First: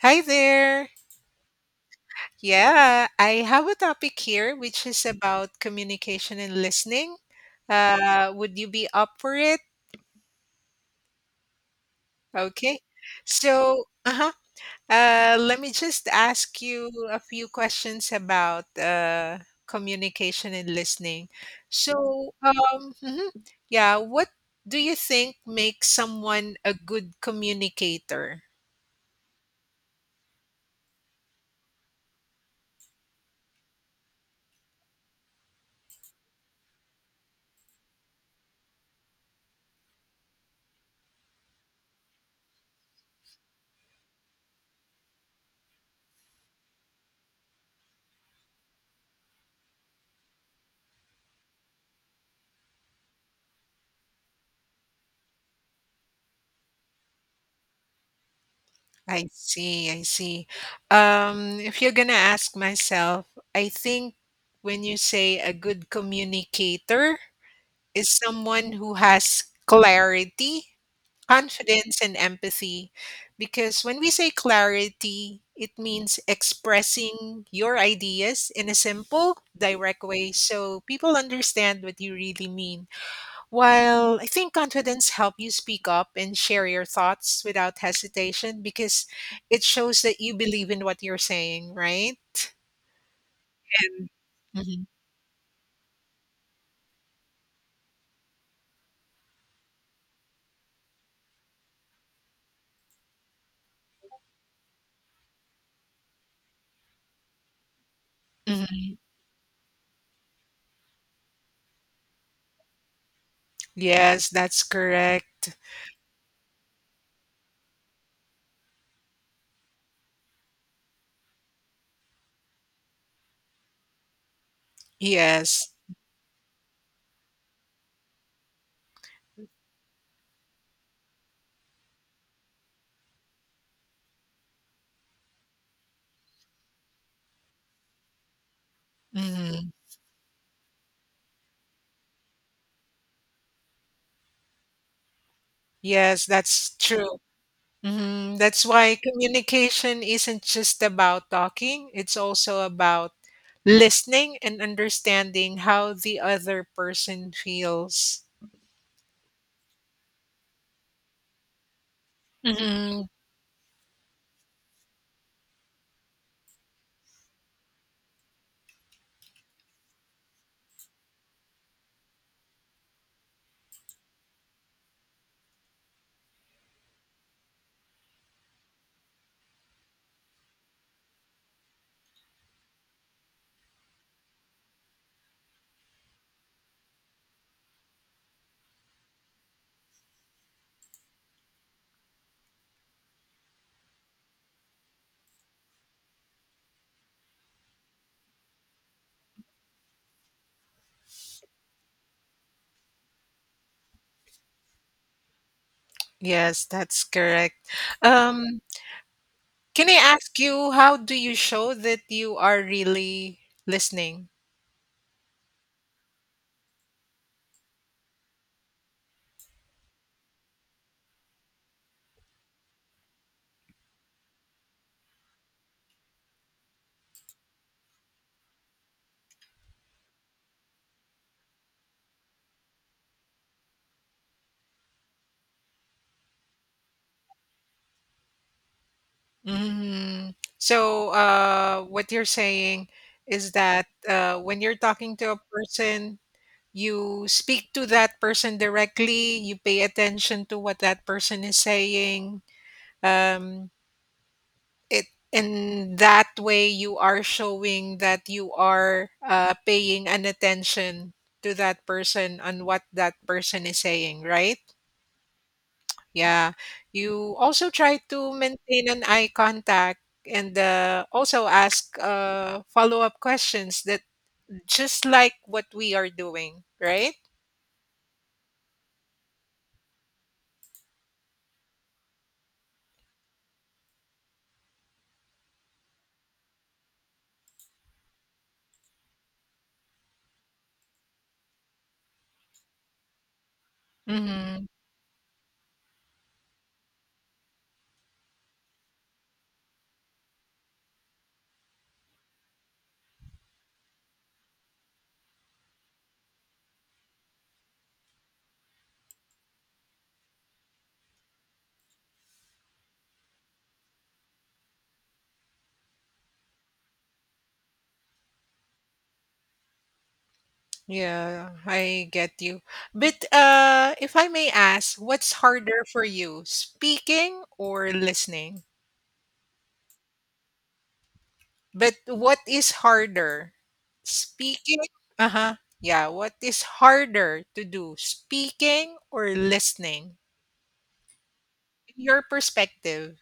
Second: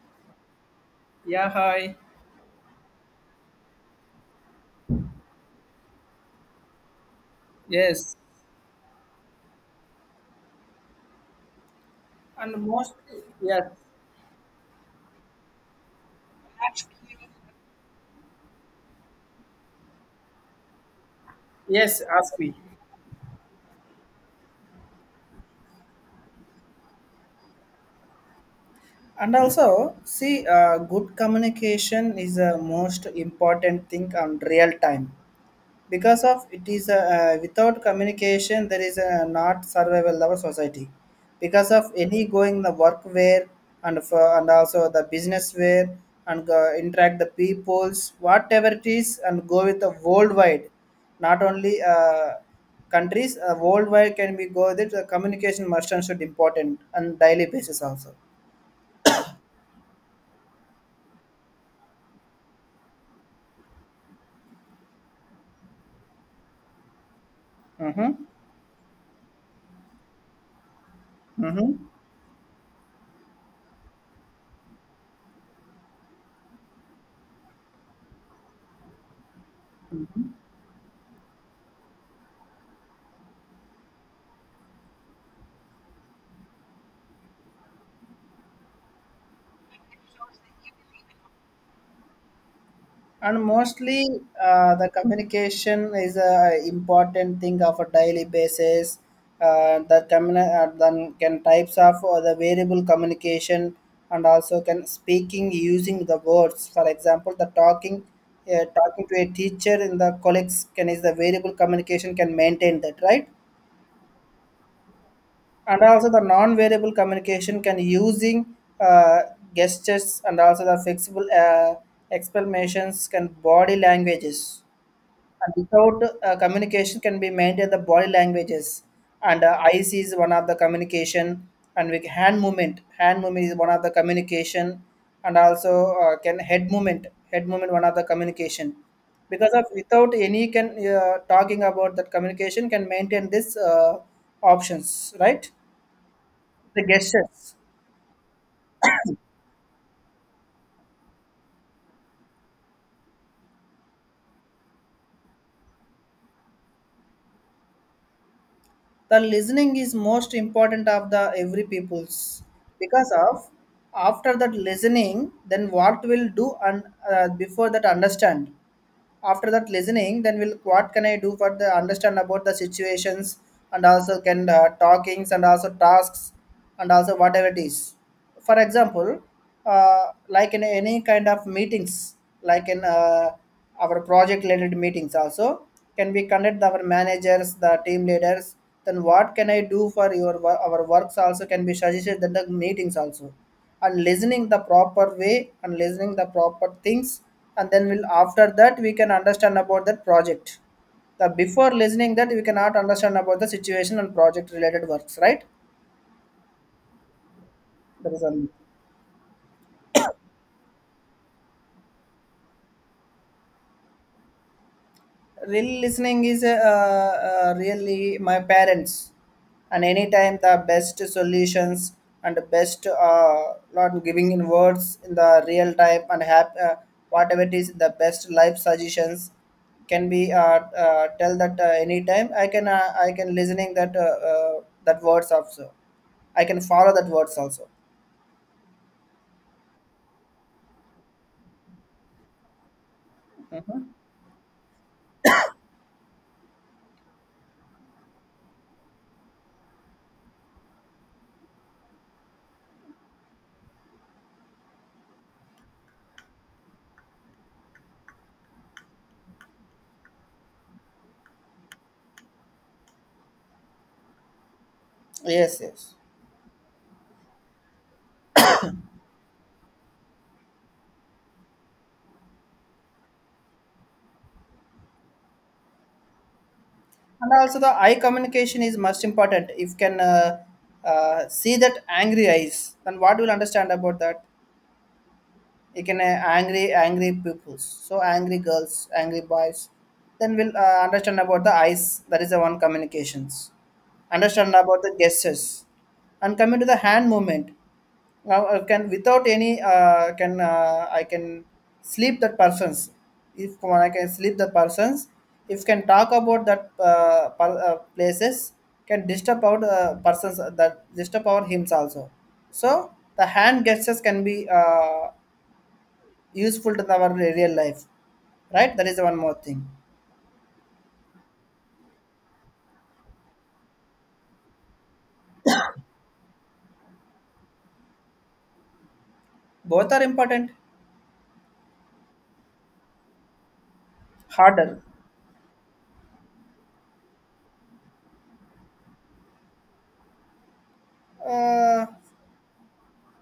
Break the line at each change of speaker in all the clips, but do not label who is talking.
Hi there.
Yeah, hi.
Yeah, I have a topic here which is about communication and listening.
Yes.
Would you be up for it?
And
Okay.
most, yes,
So, uh-huh. Let me just ask you a few questions about communication and listening.
yes,
So,
ask me.
mhm. Yeah, what do you think makes someone a good communicator?
And also, see, good communication is the most important thing on real time, because of it is a, without communication there is a not survival our society because of any going the work where, and for, and also the business where, and go, interact the peoples whatever it is and go with the worldwide, not only countries worldwide can be go with it the communication must and should important on daily basis also.
I see, I see. If you're gonna ask myself, I think when you say a good communicator is
Mm-hmm.
someone who has clarity,
Mm-hmm.
confidence, and empathy. Because when we say clarity, it means expressing your ideas in a simple, direct way so people understand what you really mean. While I think confidence helps you speak up and share your thoughts without hesitation because it shows that you believe in what you're saying, right?
And mostly the
Hmm.
communication is a important thing of a daily basis. Then can types of or the variable communication, and also can speaking using the words, for example the talking.
Hmm.
Talking to a teacher in the colleagues can is the variable communication can maintain that, right?
Yes, that's correct.
And also the non-variable communication can using uh, gestures, and also the flexible explanations can body languages. And
Yes.
without communication can be maintained the body languages, and eyes is one of the communication, and with hand movement is one of the communication. And also can head movement one of the communication, because of
Hmm.
without any can talking about that communication can maintain this options, right?
Yes, that's
The
true.
gestures.
Hmm. That's why communication isn't just about talking, it's also about listening and understanding how the other person feels.
The listening is most important of the every people's,
Hmm.
because of, after that listening then what will do, and before that understand, after that listening then we'll what can I do for the understand about the situations, and also can talkings and also tasks and also whatever it is. For example, like in any kind of meetings, like in our project related meetings also, can we conduct our managers the team leaders, then what can I do for your our works also can be suggested that the meetings also. And listening the proper way, and listening the proper things, and then we'll after that we can understand about that project. The before listening that we cannot understand about the situation and project related works, right?
Yes, that's correct.
That is all.
Um, Can I ask you how do you show that you are really listening?
Real listening is really my parents, and anytime the best solutions, and the best not giving in words in the real time, and have whatever it is the best life suggestions can be tell that anytime I can I can listening that that words also, I can follow that words also.
Mm. So, what you're saying is that when you're talking to a person, you speak to that person directly. You pay attention to what that person is saying. Um, it In that way you are showing that you are paying an attention to that person on what that person is saying, right?
Yes, yes.
Yeah. You also try to maintain an eye contact and also ask follow up questions that just like what we are doing, right?
And also the eye communication is most important. If you can see that angry eyes, then what will understand about that? You can angry, angry pupils, so angry girls angry boys, then we'll understand about the eyes, that is the one communications. Understand
Mm-hmm.
about the gestures. And coming to the hand movement, now I can without any can I can sleep that persons, if when I can sleep the persons, if can talk about that places, can disturb out persons, that disturb our hymns also. So the hand gestures can be useful to our real life, right? That is one more thing.
Yeah, I get you. But if I may ask, what's harder for you, speaking or listening?
Both are important.
But what is harder?
Harder.
Speaking? Uh huh. Yeah, what is harder to do, speaking or listening?
uh,
Your perspective.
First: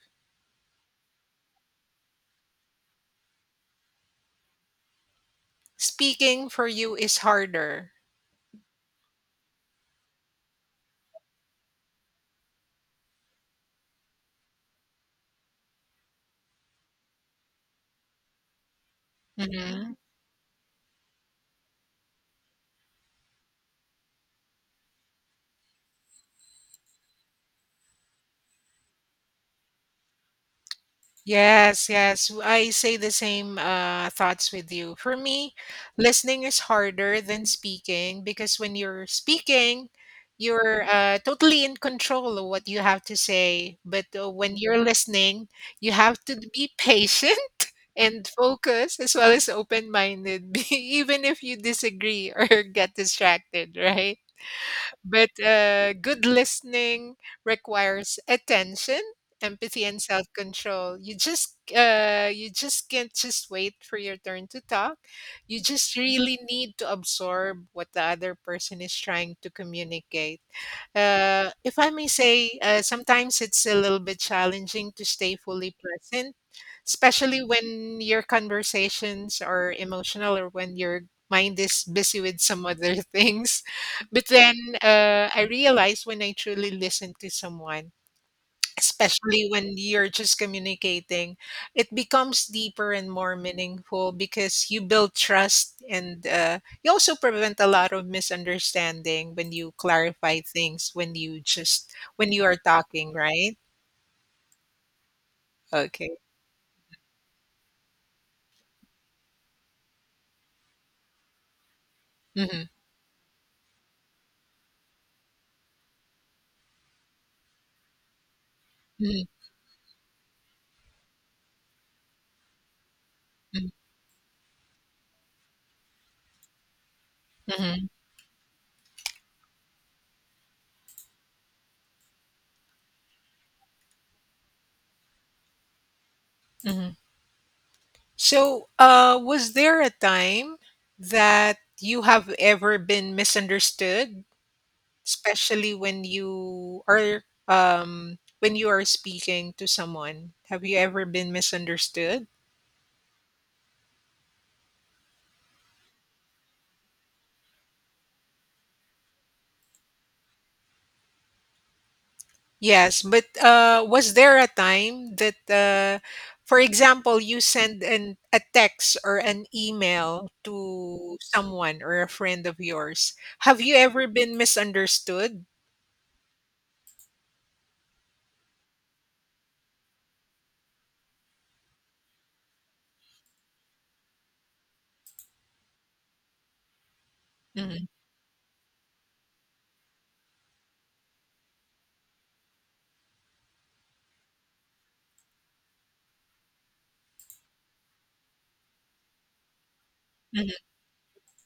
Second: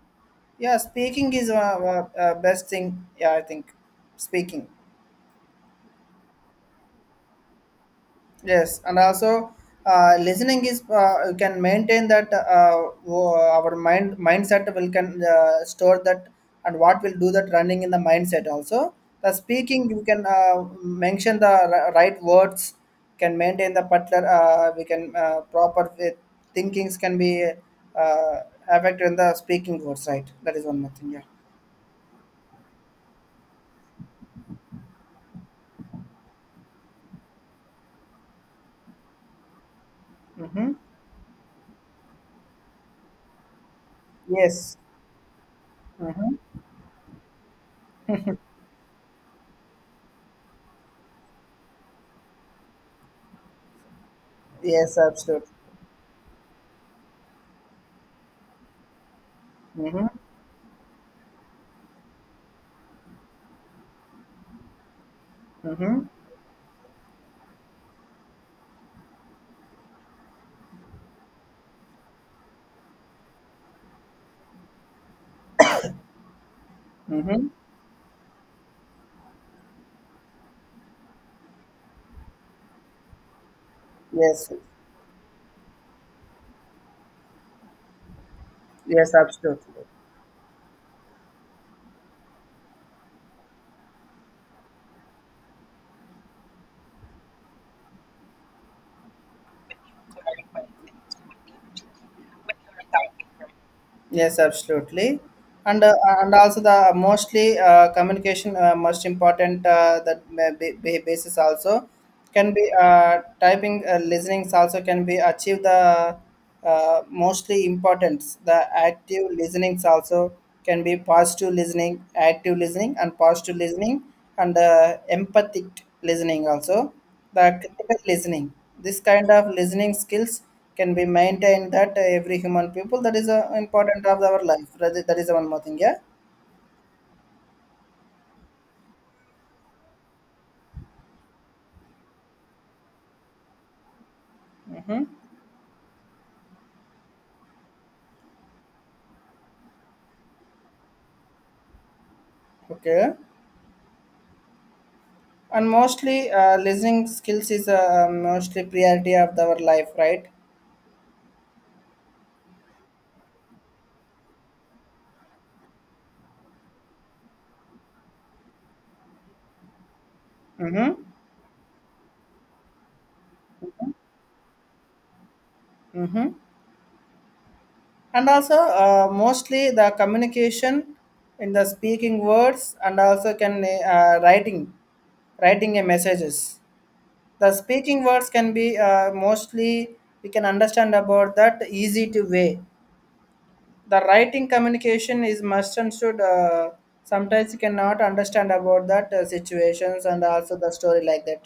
yeah, speaking is best thing. Yeah, I think speaking.
Speaking for you is harder.
Yes, and also listening is you can maintain that our mind mindset will can store that, and what will do that running in the mindset also. The speaking
Mhm.
you can mention the right words, can maintain the particular we can proper with thinkings can be uh, affected in the speaking words, right? That is one more thing. Yeah.
Yes, yes. W I say the same, thoughts with you. For me, listening is harder than speaking because when you're speaking,
Mm-hmm.
you're, totally in control of what you have to say, but, when
Yes.
you're listening, you have to
Mm-hmm.
be patient and focus as well as open-minded, even if you disagree or get distracted, right?
Yes,
But
absolutely.
good listening requires attention, empathy, and
Mm-hmm.
self control. You just can't just wait for your turn to talk. You just
Mm-hmm.
really need to absorb what the other person is trying to communicate. If I may say, sometimes it's a little bit challenging to stay fully present, especially
Mm-hmm.
when your conversations are emotional or when your mind is busy with some other things. But
Yes.
then I realize when I truly listen to someone,
Yes,
especially when
absolutely.
you're just communicating, it becomes deeper and more meaningful because you build trust and you also prevent a lot of misunderstanding when you clarify things when you just when you are talking, right?
Yes, absolutely. And uh,
Okay.
and also the mostly communication most important that may be basis also, can
Hmm.
be typing listenings also can be achieve the mostly importance the active
Hmm.
listenings also, can be positive listening, active listening and positive
Hmm.
listening, and empathic listening also, the critical listening. This kind of listening skills can be maintained that every human people, that is important of our life. That is, that is one more thing. Yeah.
Hmm. So, was there a time that you have ever been misunderstood, especially when you are speaking to someone, have you ever been misunderstood?
Okay. And mostly listening skills is mostly priority of our life, right?
Yes, but was there a time that for example you send an a text or an email
Mm-hmm.
to someone or a friend of yours, have you ever been misunderstood?
Mm-hmm. And also mostly the communication, in the speaking words, and also can writing, writing a messages. The
Mhm,
speaking words can be mostly we can understand about that easy to way. The writing communication is must and should sometimes you cannot understand about that situations and
mhm.
also the story like that.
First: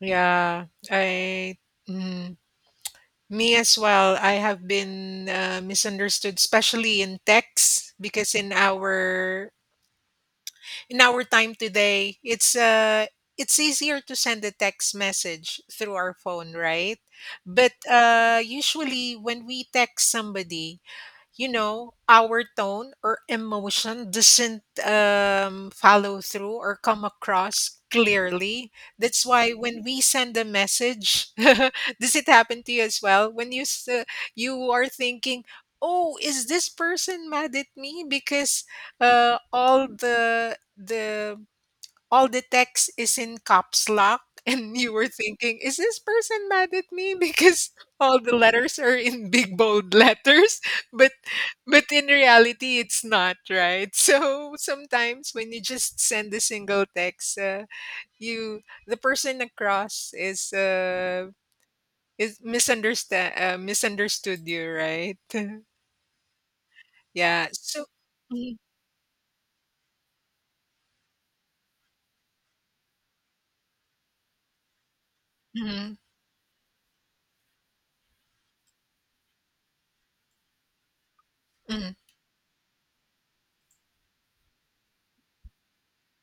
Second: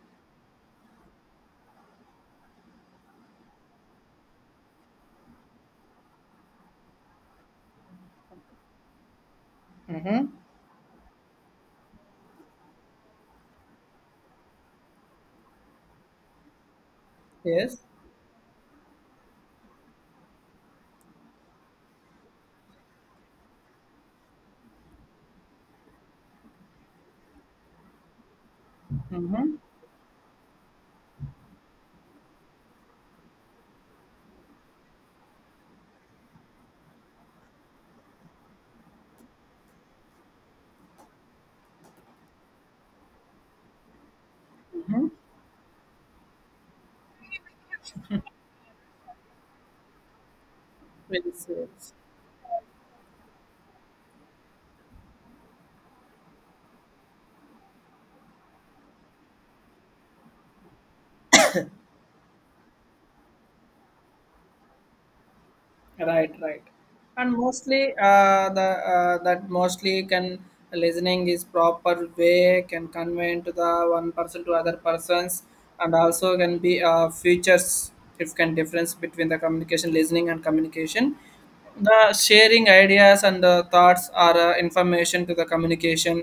yeah I mm. Me as well. I have been misunderstood, especially in texts, because in our
Mm-hmm.
in our time today, it's easier to send a text message through our phone, right? But
Yes.
usually, when we text somebody, you know, our tone or emotion doesn't follow through or come across clearly. That's why
Mm-hmm.
when we send a message, does it happen to you as well? You are thinking, "Oh, is this person mad at me?" Because uh, all the the all the text is in caps lock and you were thinking, is this person mad at me because all the letters are in big bold letters, but
Yes.
but
Serious.
in reality it's not, right? So sometimes when you just send a single text, you the person across is misunderstand misunderstood you, right?
Right, right. And
Yeah,
mostly
so Mhm,
the that mostly can listening is proper way can convey to the one person to other persons, and
mhm,
also can be features. If can difference between the communication, listening and communication,
mhm.
the sharing ideas and the thoughts are information to the communication,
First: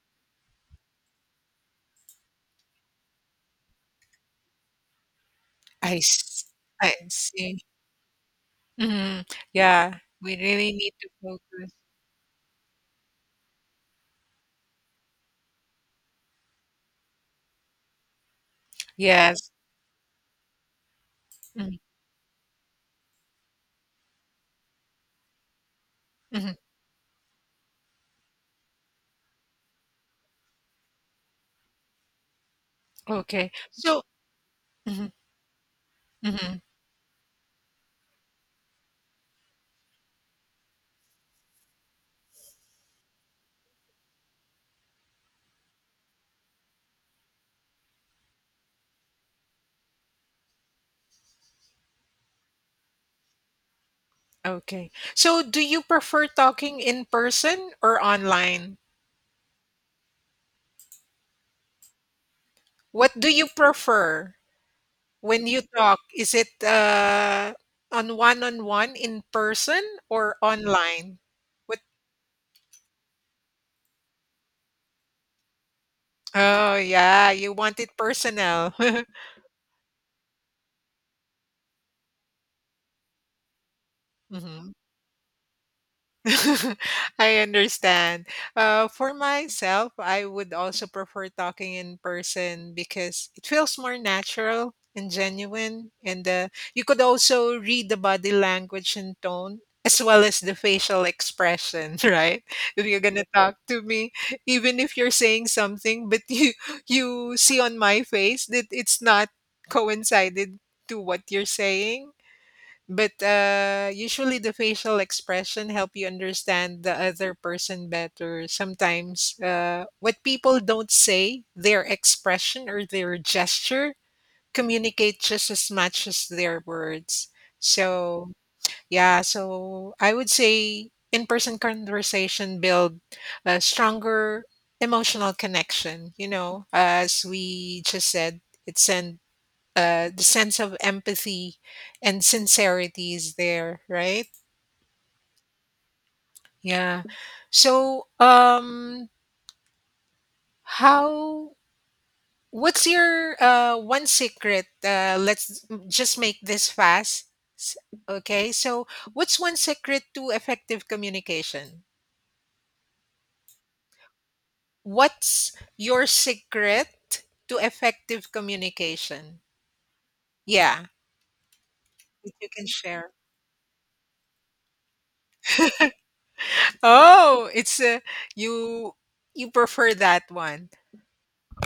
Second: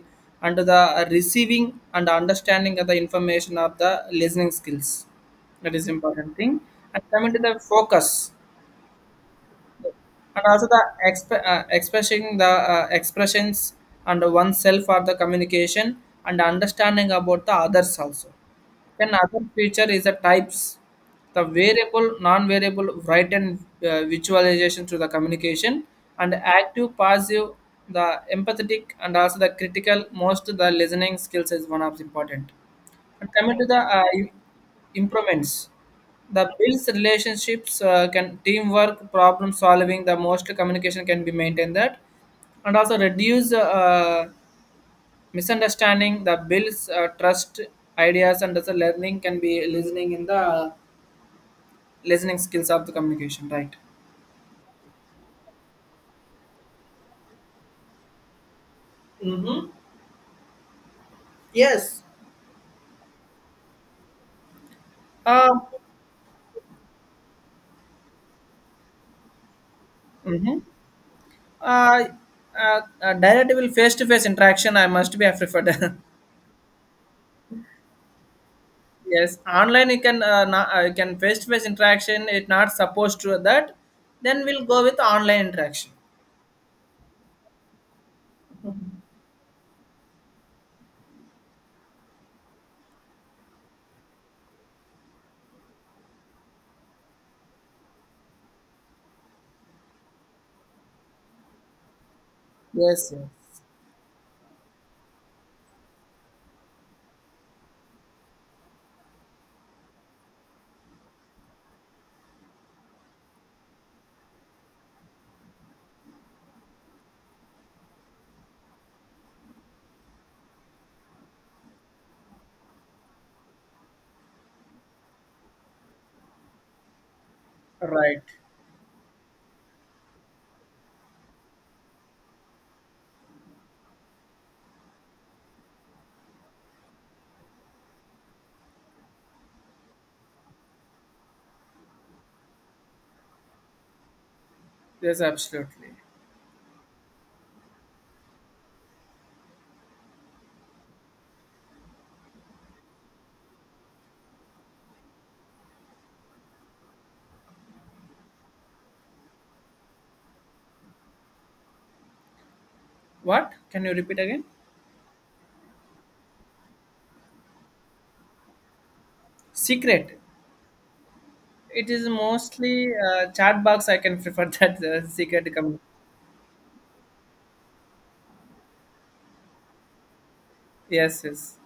and to the receiving and understanding of the information of the listening skills, that is
I,
important
s-
thing.
I
And coming to the
see.
focus.
Mhm. Yeah, we
And also
really
the
need to focus.
expressing the expressions and oneself or the communication, and understanding about the others also. Then other
Yes.
feature is the types, the
Mm,
variable, non-variable, write and visualization through the communication, and
mhm.
active passive, the empathetic and also the critical, most the listening skills is one of the important. And
Okay.
coming to the
So mhm,
improvements, the
mhm.
builds relationships, can teamwork, problem solving, the most communication can be maintained that, and also reduce misunderstanding, the builds trust, ideas, and also learning can be listening in the listening skills of the communication, right?
Okay. So do you prefer talking in person or online?
Mm-hmm. Yes.
What do you prefer when
Uh,
you talk? Is it on one-on-one in person or
mm-hmm.
online? What?
uh, Direct will face to face interaction I must be I preferred.
Oh, yeah, you want it personal.
Yes, online you can you can face to face interaction, it's not supposed to that. Then we'll
Mhm.
go with online interaction.
I understand. For myself, I would also prefer talking in person because it feels more natural and genuine. And you could also read the body language and tone as well as the facial expression, right? If you're
Yes,
gonna
yes,
talk to me, even if you're saying something, but you see on my face that it's not coincided to what you're saying, but usually the facial expression help you understand the other person better. Sometimes what people don't say, their expression or their gesture communicate just as much as their words. So
right.
yeah, so I would say in-person conversation build a stronger emotional connection, you know, as we just said, it's an the sense of empathy and sincerity is there, right?
Yes, absolutely.
Yeah. So, how? What's your one secret? Let's just make this fast. S- Okay. So, what's one secret to effective communication?
What? Can you repeat again?
What's your secret to effective communication?
Secret.
Yeah,
It is
if you can
mostly
share.
chat box, I can prefer that secret. Com-
Oh, it's you. You prefer that one.
yes, yes.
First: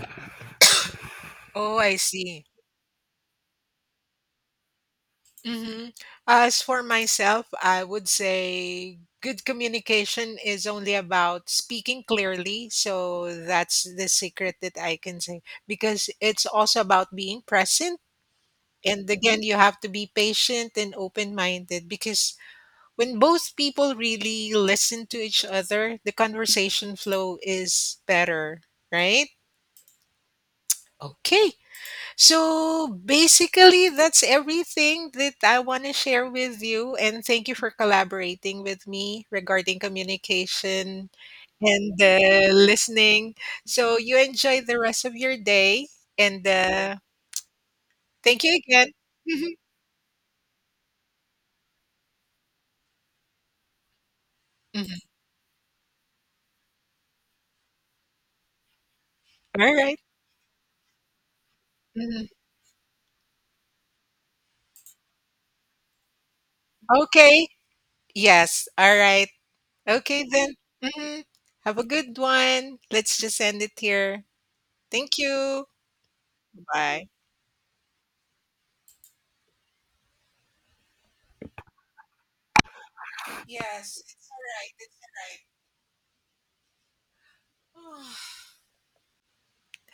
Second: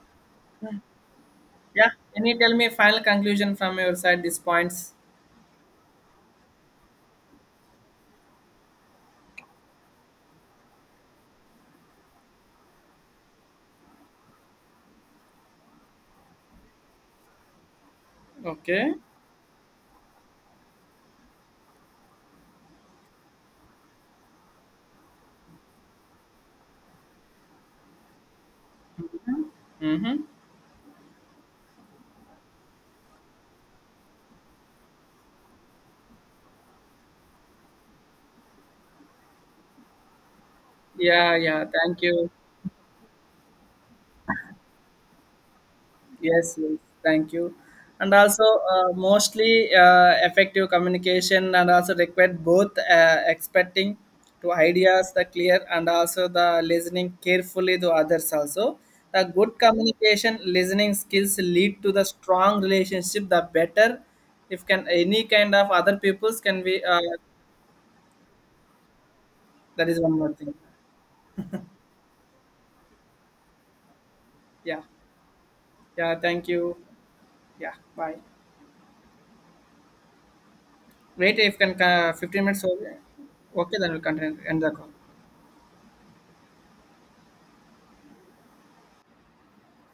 Oh,
Yeah.
I
Can you
see.
tell me final conclusion from your side? These points.
Hmm. As for myself, I would say good communication is only about speaking clearly. So that's the secret that I can say because it's also about being present.
Okay.
And again, you have to be patient and open minded because when both people really listen to each other, the conversation flow is better, right?
Mm-hmm.
Okay. So basically, that's everything that I want to share with you. And thank you for collaborating with me regarding communication
Yeah, yeah.
and
Thank you.
listening. So you enjoy the rest of your day. And
Yes, yes, thank you. And also,
thank you again. Mhm.
mostly effective communication and also require both expecting to
Mhm.
ideas the clear, and also the listening carefully to others also. The good
All right.
communication listening skills lead to the
Mhm.
strong relationship. The better, if can any kind of other peoples can be.
Okay. Yes. All right.
That is one
Okay,
more thing.
then. Mhm. Have a good one. Let's just end it here.
Yeah,
Thank you.
yeah, thank you.
Bye.
Yeah, bye. Wait, if can 15 minutes over. Okay, then we'll
Yes. It's
continue
all
end the
right.
call.
All right.